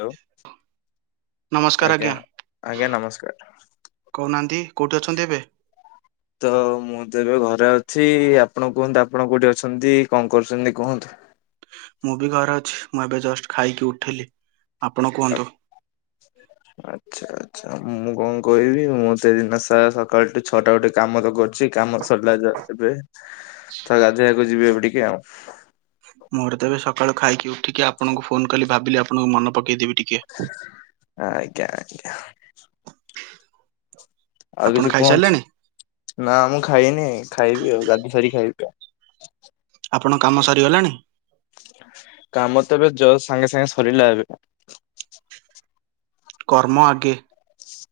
Hello. ଆଜ୍ଞା ଆଜ୍ଞା ନମସ୍କାର। କହୁନାହାନ୍ତି କୋଉଠି ଅଛନ୍ତି ଏବେ? ତ ମୁଁ ତ ଏବେ ଘରେ ଅଛି, ଆପଣ କୁହନ୍ତୁ ଆପଣ କୋଉଠି ଅଛନ୍ତି କଣ କରୁଛନ୍ତି କୁହନ୍ତୁ? ମୁଁ ବି ଘରେ ଅଛି। ମୁଁ ଏବେ ଜଷ୍ଟ ଖାଇକି ଉଠିଲି। ଆପଣ କୁହନ୍ତୁ? ହୁଁ। ଆଛା ଆଚ୍ଛା ମୁଁ କଣ କହିବି ମୁଁ ସେ ଦିନା ସକାଳଠୁ ଛଅଟା ଗୋଟେ କାମ ତ କରୁଛି କାମ ସରିଲା ଏବେ ତ ଗାଧୋଇବାକୁ ଯିବି ଏବେ ଟିକେ ଆଉ। ମୋର ତ ଏବେ ସକାଳୁ ଖାଇକି ଉଠିକି ଆପଣଙ୍କୁ ଫୋନ୍ କଲି ଭାବିଲି ଆପଣଙ୍କୁ ମନେ ପକେଇଦେବି ଟିକେ। ଆଜ୍ଞା ଆଜ୍ଞା। ଆଉ ଆପଣ କିଛି କୁହନ୍ତୁ, ଖାଇସାରିଲେଣି ନା ମୁଁ ଖାଇନି ଖାଇବି ଆଉ ଗାଧେଇ ସାରିକି ଖାଇବି। [inaudible] ଆପଣଙ୍କ କାମ ସରିଗଲାଣି? କାମ ତ ଏବେ ଜସ ସାଙ୍ଗେ ସାଙ୍ଗେ ସରିଲା ଏବେ। କର୍ମ ଆଗେ।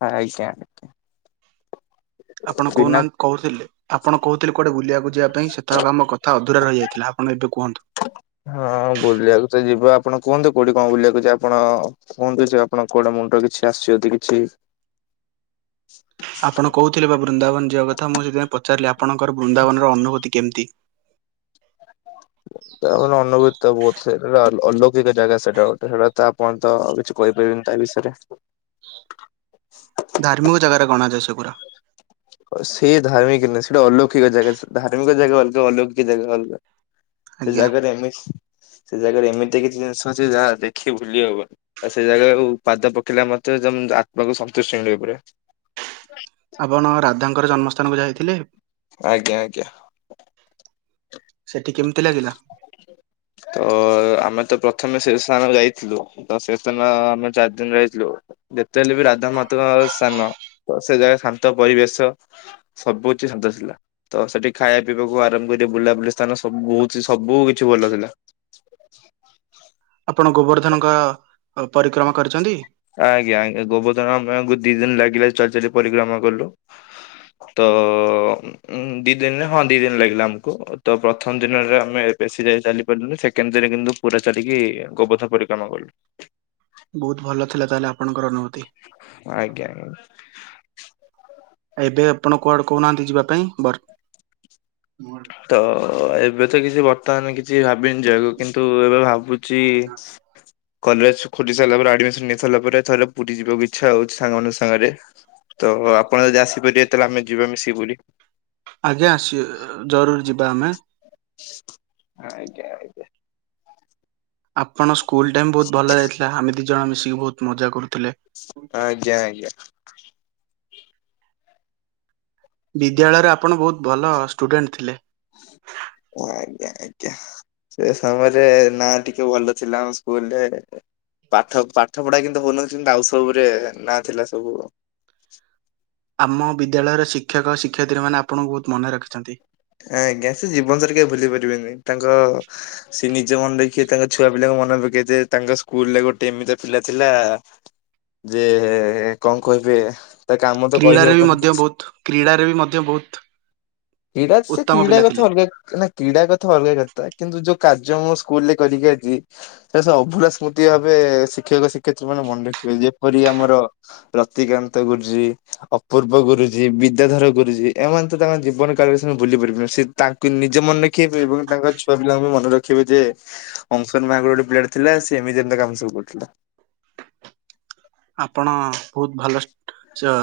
ଆଇଜ୍ଞା। ଆପଣ କହୁନାହାନ୍ତି କହୁଥିଲେ ଆପଣ କହୁଥିଲେ କୁଆଡେ ବୁଲିବାକୁ ଯିବା ପାଇଁ, ସେତଥର ଆମ କ ଥା ଅଧୁରା ରହିଯାଇଥିଲା ଆପଣ ଏବେ କୁହନ୍ତୁ। ହଁ ବୁଲିବାକୁ ତ ଯିବା, ଆପଣ କୁହନ୍ତୁ କୋଉଠି କଣ ବୁଲିବାକୁ ଯିବା ଆପଣ କୁହନ୍ତୁ ଯେ ଆପଣଙ୍କ କୁଆଡେ ମୁଣ୍ଡରେ କିଛି ଆସିଛି ଯଦି କିଛି ଆପଣ କହୁଥିଲେ ବା ବୃନ୍ଦାବନ ଜିବା କଥା, ମୁଁ ସେଥିପାଇଁ ପଚାରିଲି ଆପଣଙ୍କର ବୃନ୍ଦାବନର ଅନୁଭୂତି କେମିତି? ଅନୁଭୂତି ବହୁତ ଥାଏ ଆ ଅଲୌକିକ ଜାଗା ସେଇଟା ଗୋଟେ ସେଇଟା ତ ଆପଣ ତ କି କହିପାରିବିନି ତା ବିଷୟରେ। ଧାର୍ମିକ ଜାଗାରେ ଗଣାଯାଏ ସେଗୁରା। ସେ ଧାର୍ମିକ ନୁହେ ସେଇଟା ଅଲୌକିକ ଜାଗା ଧାର୍ମିକ ଜାଗା ଅଲଗା ଅଲୌକିକ ଜାଗା ଅଲଗା। ସେ ଆଜ୍ଞା ଜାଗାରେ ଏମିତି ସେ ଜାଗାରେ ଏମିତି କିଛି ଜିନିଷ ଅଛି ଯାହା ଦେଖି ଭୁଲି ହବନି। ଆଉ ସେଇ ଜାଗାରୁ ପାଦ ପକେଇଲା ମାତ୍ରେ ତମ ଆତ୍ମାକୁ ସନ୍ତୁଷ୍ଟି ମିଳିବ ପୁରା। ଆପଣ ରାଧାଙ୍କର ଜନ୍ମସ୍ଥାନକୁ ଯାଇଥିଲେ? ଆଜ୍ଞା ଆଜ୍ଞା। ସେଠି କେମିତି ଲାଗିଲା? ତ ଆମେ ତ ପ୍ରଥମେ ସେ ସ୍ଥାନ ଯାଇଥିଲୁ। ତ ସ୍ଥାନର ଆମେ ଚାରି ଦିନ ରଇଥିଲୁ। ଯେତେହେଲେ ବି ରାଧା ମାତସ୍ଥାନ ତ ସେ ଜାଗାରେ ଶାନ୍ତ ପରିବେଶ। ସବୁକିଛି ଶାନ୍ତ ଥିଲା। ତ ସେଠି ଖାଇବା ପିଇବାକୁ ଆରାମ କରି ବୁଲାବୁଲି ସ୍ଥାନ ସବୁ ବହୁତ ସବୁ କିଛି ଭଲ ଥିଲା। [inaudible] ଆପଣ ଗୋବର୍ଦ୍ଧନଙ୍କ ପରିକ୍ରମା କରିଛନ୍ତି? ଆଜ୍ଞା ଆଜ୍ଞା ଗୋବଧନ ଆମକୁ ଦି ଦିନ ଲାଗିଲା ଚଲି ଚାଲି ପରିକ୍ରମା କଲୁ। ତ ଉଁ ଦି ଦିନରେ ହଁ ଦି ଦିନ ଲାଗିଲା ଆମକୁ, ତ ପ୍ରଥମ ଦିନରେ ଆମେ ବେଶୀ ଯାଇ ଚାଲି ପାରିଲୁନି, ସେକେଣ୍ଡ ଦିନ କିନ୍ତୁ ପୁରା ଚାଲିକି ଗୋବଧ ପରିକ୍ରମା କଲୁ। ବହୁତ ଭଲ ଥିଲା ତାହେଲେ ଆପଣଙ୍କର ଅନୁଭୂତି। ଆଜ୍ଞା ଆ ଏବେ ଆପଣ କୁଆଡେ କହୁନାହାନ୍ତି ଯିବା ପାଇଁ? ତ ଏବେ ତ କିଛି ବର୍ତ୍ତମାନ କି କିଛି ଭାବିନି ଯିବାକୁକିନ୍ତୁ ଏବେ ଭାବୁଛି କଲେଜ ଖୋଲି ସାଇଲା ପରେ ଆଡମିସନ ନେଇ ସାରଲା ପରେ ଥରେ ପୁରୀ ଯିବାକୁ ଇଚ୍ଛା ହଉଛି ସାଙ୍ଗମାନଙ୍କ ସାଙ୍ଗରେ। ତ ଆପଣ ଯଦି ଆସିପାରିବେ ତାହେଲେ ଆମେ ଯିବା ମିଶିକି ପୁରି। ଆଜ୍ଞା ଆସିଏ ଜରୁର ଯିବା ଆମେ। ଆଜ୍ଞା ଆଜ୍ଞା। ଆପଣ ସ୍କୁଲ୍ ଟାଇମ୍ ବହୁତ ଭଲ ଯାଇଥିଲା, ଆମେ ଦିଇ ଜଣ ମିଶିକି ବହୁତ ମଜା କରୁଥିଲେ। ଆଜ୍ଞା ଆଜ୍ଞା। ବିଦ୍ୟାଳୟରେ ଆପଣ ବହୁତ ଭଲ ଷ୍ଟୁଡେଣ୍ଟ ଥିଲେ। ଆଜ୍ଞା ଆଜ୍ଞା, ସେ ସମୟରେ ନା ଟିକେ ଭଲ ଥିଲା ଆମ ସ୍କୁଲରେ। ପାଠ, ପାଠ ପଢା କିନ୍ତୁ ହଉନଥିଲା, କିନ୍ତୁ ଆଉ ସବୁ ରେ, ନାଁ ଥିଲା ସବୁ। ଆମ ବିଦ୍ୟାଳୟର ଶିକ୍ଷକ ଶିକ୍ଷୟତ୍ରୀ ମାନେ, ଆପଣଙ୍କୁ ବହୁତ ମନେ ରଖିଚନ୍ତି। ଆଜ୍ଞା, ସେ ଜୀବନ ସରେ କେହି ଭୁଲି ପାରିବେନି, ତାଙ୍କ ସିଏ ନିଜ ମନେ ରଖିବେ, ତାଙ୍କ ଛୁଆ ପିଲାଙ୍କୁ ମନେ ପକେଇଦେବେ, ତାଙ୍କ ସ୍କୁଲରେ ଗୋଟେ ଏମିତି ପିଲା ଥିଲା ଆ ଯେ, କଣ କହିବେ? ତା କାମ ତ କ୍ରୀଡ଼ାରେ ବି କହିହବନି ମଧ୍ୟ କିଛି। ବହୁତ, କ୍ରୀଡ଼ାରେ ବି ମଧ୍ୟ ବହୁତ କ୍ରୀଡା, ସେ ଉତ୍ତମ କ୍ରୀଡ଼ା ପିଲା ଥିଲେ। କଥା ଅଲଗା, ନା କ୍ରୀଡ଼ା କଥା ଅଲଗା କଥା, କିନ୍ତୁ ଯୋଉ କାର୍ଯ୍ୟ ମୁଁ ସ୍କୁଲରେ କରିକି ଆଜି ସେଇଟା ସ ଅଭୁରା ସ୍ମୃତି ଭାବେ, ଶିକ୍ଷକ ଶିକ୍ଷୟତ୍ରୀ ମାନେ ମନେ ରଖିବେ, ଯେପରି ଆମର ରତିକାନ୍ତ ଗୁରୁଜୀ, ଅପୂର୍ବ ଗୁରୁଜୀ, ବିଦ୍ୟାଧର ଗୁରୁଜୀ, ଏମାନେ ତ ତାଙ୍କ ଜୀବନ ତାଙ୍ଗେ ଭୁଲି ପାରିବେନି, ସେ ତାଙ୍କୁ ନିଜେ ମନେ ରଖିବେ ଏବଂ ତାଙ୍କ ଛୁଆ ପିଲାଙ୍କୁ ବି ମନେ ରଖିବେ ଯେ ଅଂସନ ମାଙ୍କର ଗୋଟେ ପିଲାଟେ ଥିଲା, ସେ ଏମିତି ଏମିତି କାମ ସବୁ କରୁଥିଲା। ଆପଣ ବହୁତ ଭଲ ଚ,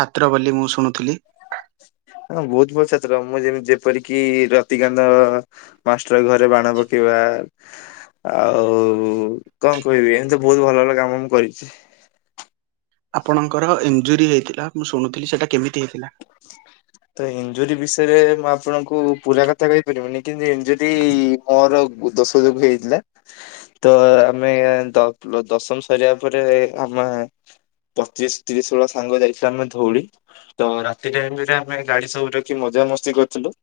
ଛାତ୍ର ବୋଲି ମୁଁ ଶୁଣୁଥିଲି। ହଁ ବହୁତ ଭଲ ଛାତ୍ର, ମୁଁ ଯେମିତି ଯେପରିକିି ରତିକାନ୍ତ ମାଷ୍ଟର ଘରେ ବାଣ ପକେଇବା। ଆଉ କଣ କହିବି? ଏମିତି ବହୁତ ଭଲ ଭଲ କାମ ମୁଁ କରିଚି। ଆପଣଙ୍କର ଇଞ୍ଜୁରୀ ହେଇଥିଲା, ମୁଁ ଶୁଣୁଥିଲି, ସେଟା କେମିତି ହେଇଥିଲା? ତ ଇଞ୍ଜୁରୀ ବିଷୟରେ, ମୁଁ ଆପଣଙ୍କୁ ପୁରା କଥା କଥା କହିପାରିବିନି, କିନ୍ତୁ ଇଞ୍ଜୁରୀ ମୋର ଦୋଷ ଯୋଗୁ ହେଇଥିଲା। ତ ଆମେ ଦଶମ ସରିବା ପରେ, ଆମେ ପଚିଶି, ତିରିଶି ବେଳ ସାଙ୍ଗ ଯାଇଥିଲା ଆମେ ଧଉଳି, ତ ରାତି ଟାଇମ୍ ରେ ଆ ଆମେ ଗାଡି ସବୁ ରଖି ମଜାମସ୍ତି କରିଥିଲୁ,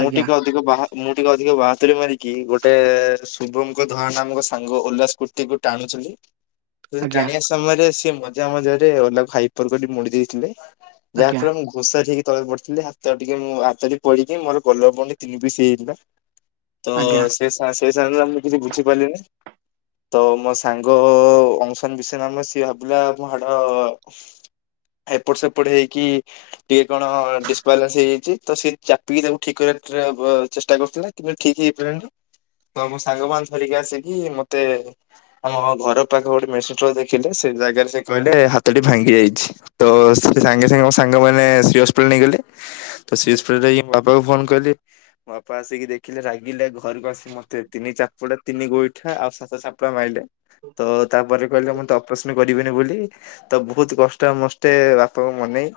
ମୁଁ ଆଜ୍ଞା ଟିକେ ଅ ବାହା, ମୁଁ ଟିକେ ଅଧିକ ବାହାଦୂରୀ ମାରିକି ଗୋଟେ ଶୁଭମଙ୍କ ଧଆ ନାମକ ସାଙ୍ଗ ଓଲା ସ୍କୁ ସ୍କୁଟି କୁ ଟାଣୁଥିଲି ଆଜ୍ଞା ଟାଣିବା ସମୟରେ, ସିଏ ମଜା ମଜା ରେ ଓଲାକୁ ହାଇପର କରି ମୋଡି ଦେଇଥିଲେ ଆଜ୍ଞା ଯାହାଫଳରେ ମୁ ଘୋଷାରି ହେଇକି ତଳେ ପଡିିଥିଲି, ହାତ ଟିକେ ମୁଁ, ହାତରେ ପଡ଼ିକି ମୋର [unintelligible] ତିନି ପିସ୍ ହେଇଥିଲା। [inaudible] ତ ସେ, ସେ ସାଙ୍ଗ [unintelligible] ମୁଁ କିଛି ବୁଝିପାରିଲିନି। ତ ମୋ ସାଙ୍ଗ ଅଂସନ ବିଷୟ ନାମ, ସିଏ ଭାବିଲା ମୋ ହାଡ ଏପଟ ସେପଟ ହେଇକି ଟିକେ କଣ ଡିସବାଲାନ୍ସ ହେଇଯାଇଛି, ତ ସେ ଚାପିକି ତାକୁ ଠିକ କରିବା ଚେଷ୍ଟା କରୁଥିଲା କିନ୍ତୁ ଠିକ ହେଇପାଇଲାନି, ତ ମୋ ସାଙ୍ଗ ମାନେ ଧରିକି ଆସିକି ମତେ ଆମ ଘର ପାଖ ଗୋଟେ ମେଡ଼ିସିନ ଷ୍ଟୋର ଦେଖେଇଲେ, ସେ ଜାଗାରେ ସେ କହିଲେ ହାତଟି ଭାଙ୍ଗି ଯାଇଛି। ତ ସେ ସାଙ୍ଗେ ସାଙ୍ଗେ ମୋ ସାଙ୍ଗ ମାନେ ଶ୍ରୀ ହସ୍ପିଟାଲ ନେଇଗଲେ। ତ ଶ୍ରୀ ହସ୍ପିଟାଲ ଯାଇକି ବାପାଙ୍କୁ ଫୋନ କଲି, ମୋ ବାପା ଆସିକି ଦେଖିଲେ ରାଗିଲେ, ଘରକୁ ଆସି ମତେ ତିନି ଚାପୁଡା, ତିନି ଗୋଇଠା, ଆଉ ସାତ ଚାପୁଡ଼ା ମାଇଲେ। ତ ତାପରେ କହିଲେ, ମୁଁ ତ ଅପରେସନ କରିବିନି ବୋଲି ତ ବହୁତ କଷ୍ଟେ ମଷ୍ଟେ ବାପାଙ୍କୁ ମନେଇ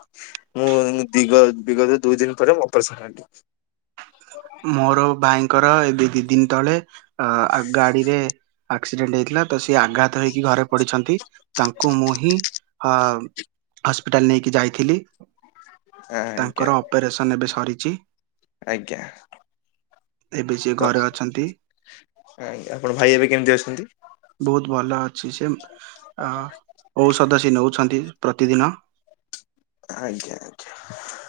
ମୁଁ ଦିଗ, ବିଗତ ଦୁଇ ଦିନ ପରେ ମୁଁପରେ ଅପରେସନ ହେଲି। ମୋର ଭାଇଙ୍କର ଏବେ ଦି ଦିନ ତଳେ, ଅ ଗାଡିରେ ଆକ୍ସିଡେଣ୍ଟ ହେଇଥିଲା ତ ସିଏ ଆଘାତ ହେଇକି ଘରେ ପଡିଛନ୍ତି, ତାଙ୍କୁ ମୁଁ ହିଁ ହ ହସ୍ପିଟାଲ ନେଇକି ଯାଇଥିଲି, ଆଜ୍ଞା ତାଙ୍କର ଅପରେସନ ଏବେ ସରିଚି। ଆଜ୍ଞା। ଏବେ ସିଏ ତ ଘରେ ଅଛନ୍ତି ଆଜ୍ଞା ଆପଣ ଭାଇ ଏବେ କେମିତି ଅଛନ୍ତି? ବହୁତ ଭଲ ଅଛି ସେ ଔଷଧ ସେ ନେଉଛନ୍ତି ପ୍ରତିଦିନ। ଆଜ୍ଞା ଆଜ୍ଞା।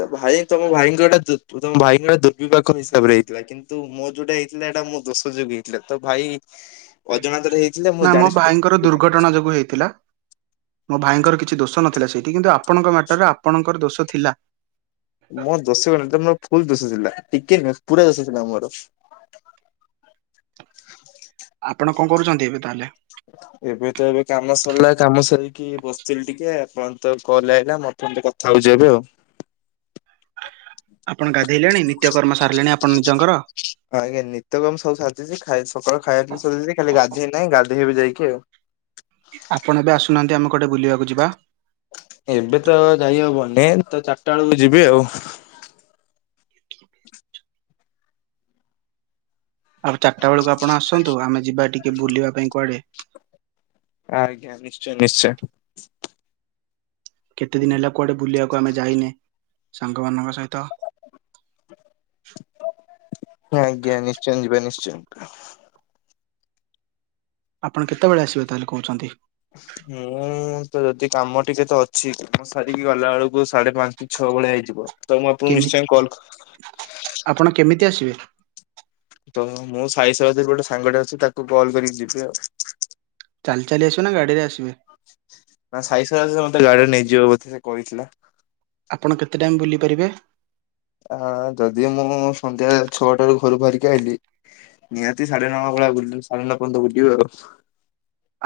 ତ ଭାଇ ତମ ଭାଇଙ୍କ ଏଟା ତମ ଭାଇଙ୍କର ଦୁର୍ବିପାକ ହିସାବରେ ହେଇଥିଲା କିନ୍ତୁ କିନ୍ତୁ ମୋ ଯୋଉଟା ହେଇଥିଲା ଏଇଟା ମୋ ଦୋଷ ଯୋଗୁ ହେଇଥିଲା। ତ ଭାଇ ଅଜାଣତରେ ହେଇଥିଲା ମୁଁ ନା ମୋ ଜାଣି ଭାଇଙ୍କର ଦୁର୍ଘଟଣା ଯୋଗୁ ହେଇଥିଲା। ମୋ ଭାଇଙ୍କର କିଛି ଦୋଷ ନଥିଲା ସେଇଠି କିନ୍ତୁ ଆପଣଙ୍କ ମ୍ୟାଟରେ ଆପଣଙ୍କର ଦୋଷ ଥିଲା। ମୋ ଦୋଷ [unintelligible] ଫୁଲ୍ ଦୋଷ ଥିଲା ଟିକେ ନୁହଁ ପୁରା ଦୋଷଥିଲା ମୋର। ଆପଣ କଣ କରୁଛନ୍ତି ଏବେ ତାହେଲେ? ହ ଏବେ ତ ଏବେ କାମ ସରିଲା କାମ ସରିକି ବସିଥିଲି ଟିକେ ଆପଣ ତ କଲ୍ ଆଇଲା ମ ଖାଉଛି ଏବେ ଆଉ। ଆପଣ ଗାଧେଇଲେଣି ନିତ୍ୟ କର୍ମ ସାରିଲେଣି ଆପଣ ନିଜଙ୍କର। ହଁ ଆଜ୍ଞା ନିିତ୍ୟ ବି ଆଁ ସବୁ ସାରିଦେଇଛି ଖାଇ ସକାଳୁ ଖାଇବା ବି ସରିଛି ଖାଲି ଗାଧେଇ ନାହିଁ ଗାଧେଇ ଯାଇକି ଆଉ। ଆପଣ ଏବେ ଆସୁନାହାନ୍ତି ଆମେ କୋଟେ ବୁଲିବାକୁ ଯିବା? ଏବେ ତ ଯାଇହବନି ତ ଚାରିଟା ବେଳକୁ ଯିବି ଆଉ। ଆଉ ଚାରିଟା ବେଳକୁ ଆପଣ ଆସନ୍ତୁ ଆମେ ଯିବା ଟିକେ ବୁଲିବା ପାଇଁ କୁଆଡେ? ଆଜ୍ଞା ନିଶ୍ଚୟ ନିଶ୍ଚୟ। କେତେ ଦିନ ହେଲା କୁଆଡ଼େ ବୁଲିବାକୁ ଆମେ ଯାଇନେ ସାଙ୍ଗମାନଙ୍କ ସହିତ। ଆଜ୍ଞା ନିଶ୍ଚୟ ଯିବା ନିଶ୍ଚୟ। ଆପଣ କେତେବେଳେ ଆସିବେ ତାହେଲେ କହୁଛନ୍ତି? ମୁଁ ତ ଯଦି କାମ ଟିକେ ତ ଅଛି କାମ ସାରିକି ଗଲା ବେଳକୁ ସାଢେ ପାଞ୍ଚ କି ଛଅ ଭଳିଆ ହେଇଯିବ। ତ ମୁଁ ଆପଣଙ୍କୁ କେମି ନିଶ୍ଚୟ କଲ୍ ଆପଣ କେମିତି ଆସିବେ? ତ ମୁଁ ସାଇଶ ଯରେ ଗୋଟେ ସାଙ୍ଗଟେ ଅଛି ତାକୁ କଲ୍ କରିକି ଯିବି ଆଉ। ଚାଲି ଚାଲି ଆସିବେ ନା ଗାଡ଼ିରେ ଆସିବେ? ନା ସାଇ ସାରିଲ ମତେ ଗାଡିରେ ନେଇଯିବ ବୋଧେ ସେ କହିଥିଲା। ଆପଣ କେତେ ଟାଇମ୍ ବୁଲିପାରିବେ? ଆ ଯଦି ମୁଁ ସନ୍ଧ୍ୟା ଛଅଟାରୁ ଘରୁ ବାହାରିକି ଆଇଲିି ନିହାତି ସାଢେ ନଅ ଭଳିଆ ବୁ ସଢେ ନଅ ପର୍ଯ୍ୟନ୍ତ ବୁଲିବୁ ଆଉ।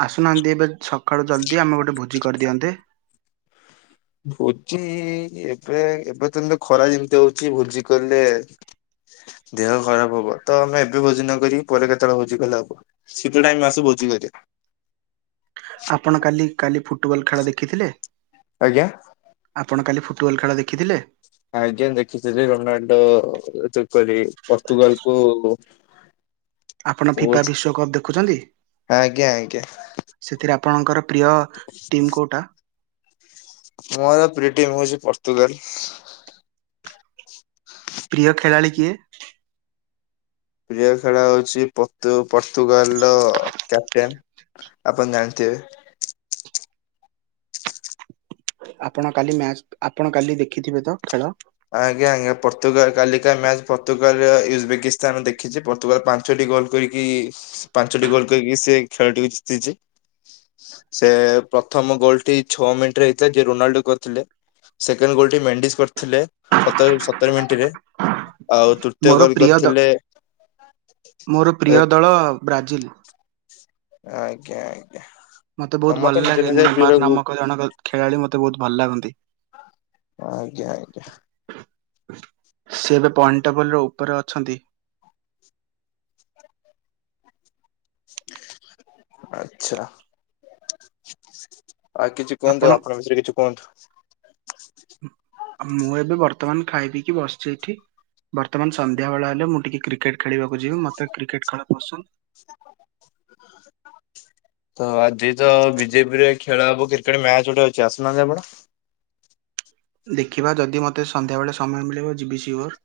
ଆସୁନାହାଁନ୍ତି ଏବେ ସକାଳୁ ଜଲ୍ଦି ଆମେ ଗୋଟେ ଭୋଜି କରିଦିଅନ୍ତେ। ଭୋଜି ଏବେ ଏବେ ତମିତି ଖରା ଯେମିତି ହଉଛି ଭୋଜି କଲେ ଦେହ ଖରାପ ହବ ତ ଆମେ ଏବେ ଭୋଜିନ କର ପରେ କେତେବେଳେ ଭୋଜି କଲେ ହବ। ଶୀତ ଟାଇମ୍ ଆସୁ ଭୋଜି କରିବା। ଆପଣ କାଲି କାଲି ଫୁଟବଲ୍ ଖେଳ ଦେଖିଥିଲେ? ଆଜ୍ଞା। ଆପଣ କାଲି ଫୁଟବଲ୍ ଖେଳ ଦେଖିଥିଲେ? ଆଜ୍ଞା ଦେଖିଥିଲି ରୋନାଲଡୋ କ ପର୍ତୁଗାଲ କୁ ଆପଣ ଫିଫା ବହୁତ ବିଶ୍ଵ କପ୍ ଦେଖୁଛନ୍ତି। ଆଜ୍ଞା ଆଜ୍ଞା ସେଥିରେ ଆପଣଙ୍କର ପ୍ରିୟ ଟିମ୍ କୋଉଟା? ମୋର ପ୍ରିୟ ଟିମ୍ ହଉଛି ପର୍ତ୍ତୁଗାଲ୍। ପ୍ରିୟ ଖେଳାଳି କିଏ? ପ୍ରିୟ ଖେଳ ହଉଛି ପର୍ତୁଗାଲ୍ ର କ୍ୟାପଟେନ୍। ଆପଣ ଜାଣିଥିବେ। ଆପଣ କାଲି ମ୍ୟାଚ ଆପଣ କାଲି ଦେଖିଥିବେ ତ ଖେଳ? ଆଜ୍ଞା ଆଜ୍ଞା ପର୍ତୁଗାଲ କଳିକା ମ୍ୟାଚ ପର୍ତ୍ତୁଗାଲରେ ଉଜବେକିସ୍ତାନ ଦେଖିଛି ପର୍ତ୍ତୁଗାଲ ପାଞ୍ଚ ପାଞ୍ଚଟି ଗୋଲ କରିକି ପାଞ୍ଚଟି ଗୋଲ କରିକି ସେ ଖେଳଟିକୁ ଜିତିଛି। ସେ ପ୍ରଥମ ଗୋଲ ଟି ଛଅ ମିନିଟ ରେ ହେଇଥିଲା ଯ ରୋନାଲ୍ଡୋ କରିଥିଲେ। ସେକେଣ୍ଡ ଗୋଲ ଟି ମେଣ୍ଡିଜ କରିଥିଲେ ସତର ମିନିଟରେ। ଆଉ ତୃତୀୟ ମୋର ଗୋଲ ପ୍ରିୟ ଦଳ କରିଥିଲେ ମୋର ଏ ପ୍ରିୟ ଦଳ ବ୍ରାଜିଲ। ଆଜ୍ଞା ଆଜ୍ଞା। ମତେ ବହୁତ ସମସ୍ତେ ଭଲ ନିଜ ଲାଗେ ନିଜ ପ୍ରିୟ ନିମାର ନାମକ ଜଣ ଖେଳାଳି ମତେ ବହୁତ ଭଲ ଲାଗନ୍ତି। ଆଜ୍ଞା ଆଜ୍ଞା। ସେ ଏବେ ପଏଣ୍ଟ ଟେବଲ ର ଉପରେ ଅଛନ୍ତି। ଆଚ୍ଛା। ଆଉ କିଛି କୁହନ୍ତୁ ଆପଣ ବିଷୟରେ କିଛି କୁହନ୍ତୁ? ମୁଁ ଏବେ ବର୍ତ୍ତମାନ ଖାଇ ପିକି ବସିଛି ଏଇଠି। ବର୍ତ୍ତମାନ ସନ୍ଧ୍ୟା ବେଳ ହେଲେ ମୁଁ ଟିକେ କ୍ରିକେଟ ଖେଳିବାକୁ ଯିବି ମତେ କ୍ରିକେଟ ଖେଳ ପସନ୍ଦ। ତ ଆଜି ତ ବିଜେପି ରେ ଖେଳ ହବ କ୍ରିକେଟ ମ୍ୟାଚ ଗୋଟେ ଅଛି ଆସୁନାହାନ୍ତି ଆପଣ? ଦେଖିବା ଯଦି ମୋତେ ସନ୍ଧ୍ୟାବେଳେ ସମୟ ମିଳିବ ଯିବି ସିଓୋର୍।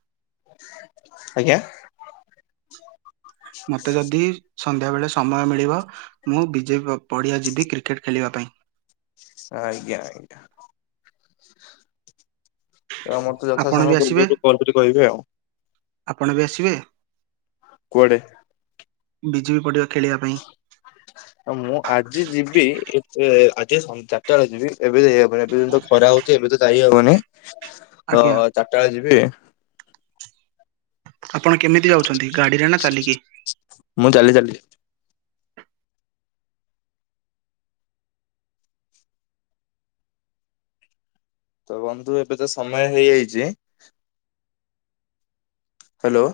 ଆଜ୍ଞା? ମୋତେ ଯଦି ସନ୍ଧ୍ୟାବେଳେ ସମୟ ମିଳିବ ମୁଁ ବିଜେ ପଡ଼ିଆ ଯିବି କ୍ରିକେଟ ଖେଳିବା ପାଇଁ। ଆଜ୍ଞା ଆଜ୍ଞା। ତ ମୋତେ ଯଥା ଆପଣ ବି ସମୟ ଆସିବେ ପୂର୍ବରୁ କଲ୍ କରି କହିବେ ଆଉ। ଆପଣ ବି ଆସିବେ? କୁଆଡେ? ବିଜେବି ପଡ଼ିଆ ଖେଳିବା ପାଇଁ? ମୁଁ ଆଜି ଯିବି ଏ ଆଜି ଚାରିଟା ବେଳେ ଯିବି ଏବେ ଏବେି ଖରା ହଉଛି ଏବେ ତ ଯାଇହବନିଁ ଆଜ୍ଞା ତ ଚାରିଟା ବେଳେ ଯିବି। ଆପଣ କେମିତି ଯାଉଛନ୍ତି ଗାଡିରେ ନା ଚାଲିକି? ମୁଁ ଚାଲି ଚାଲି। ତ ବନ୍ଧୁ ଏବେ ତ ସମୟ ହେଇଯାଇଛି। ହ୍ୟାଲୋ।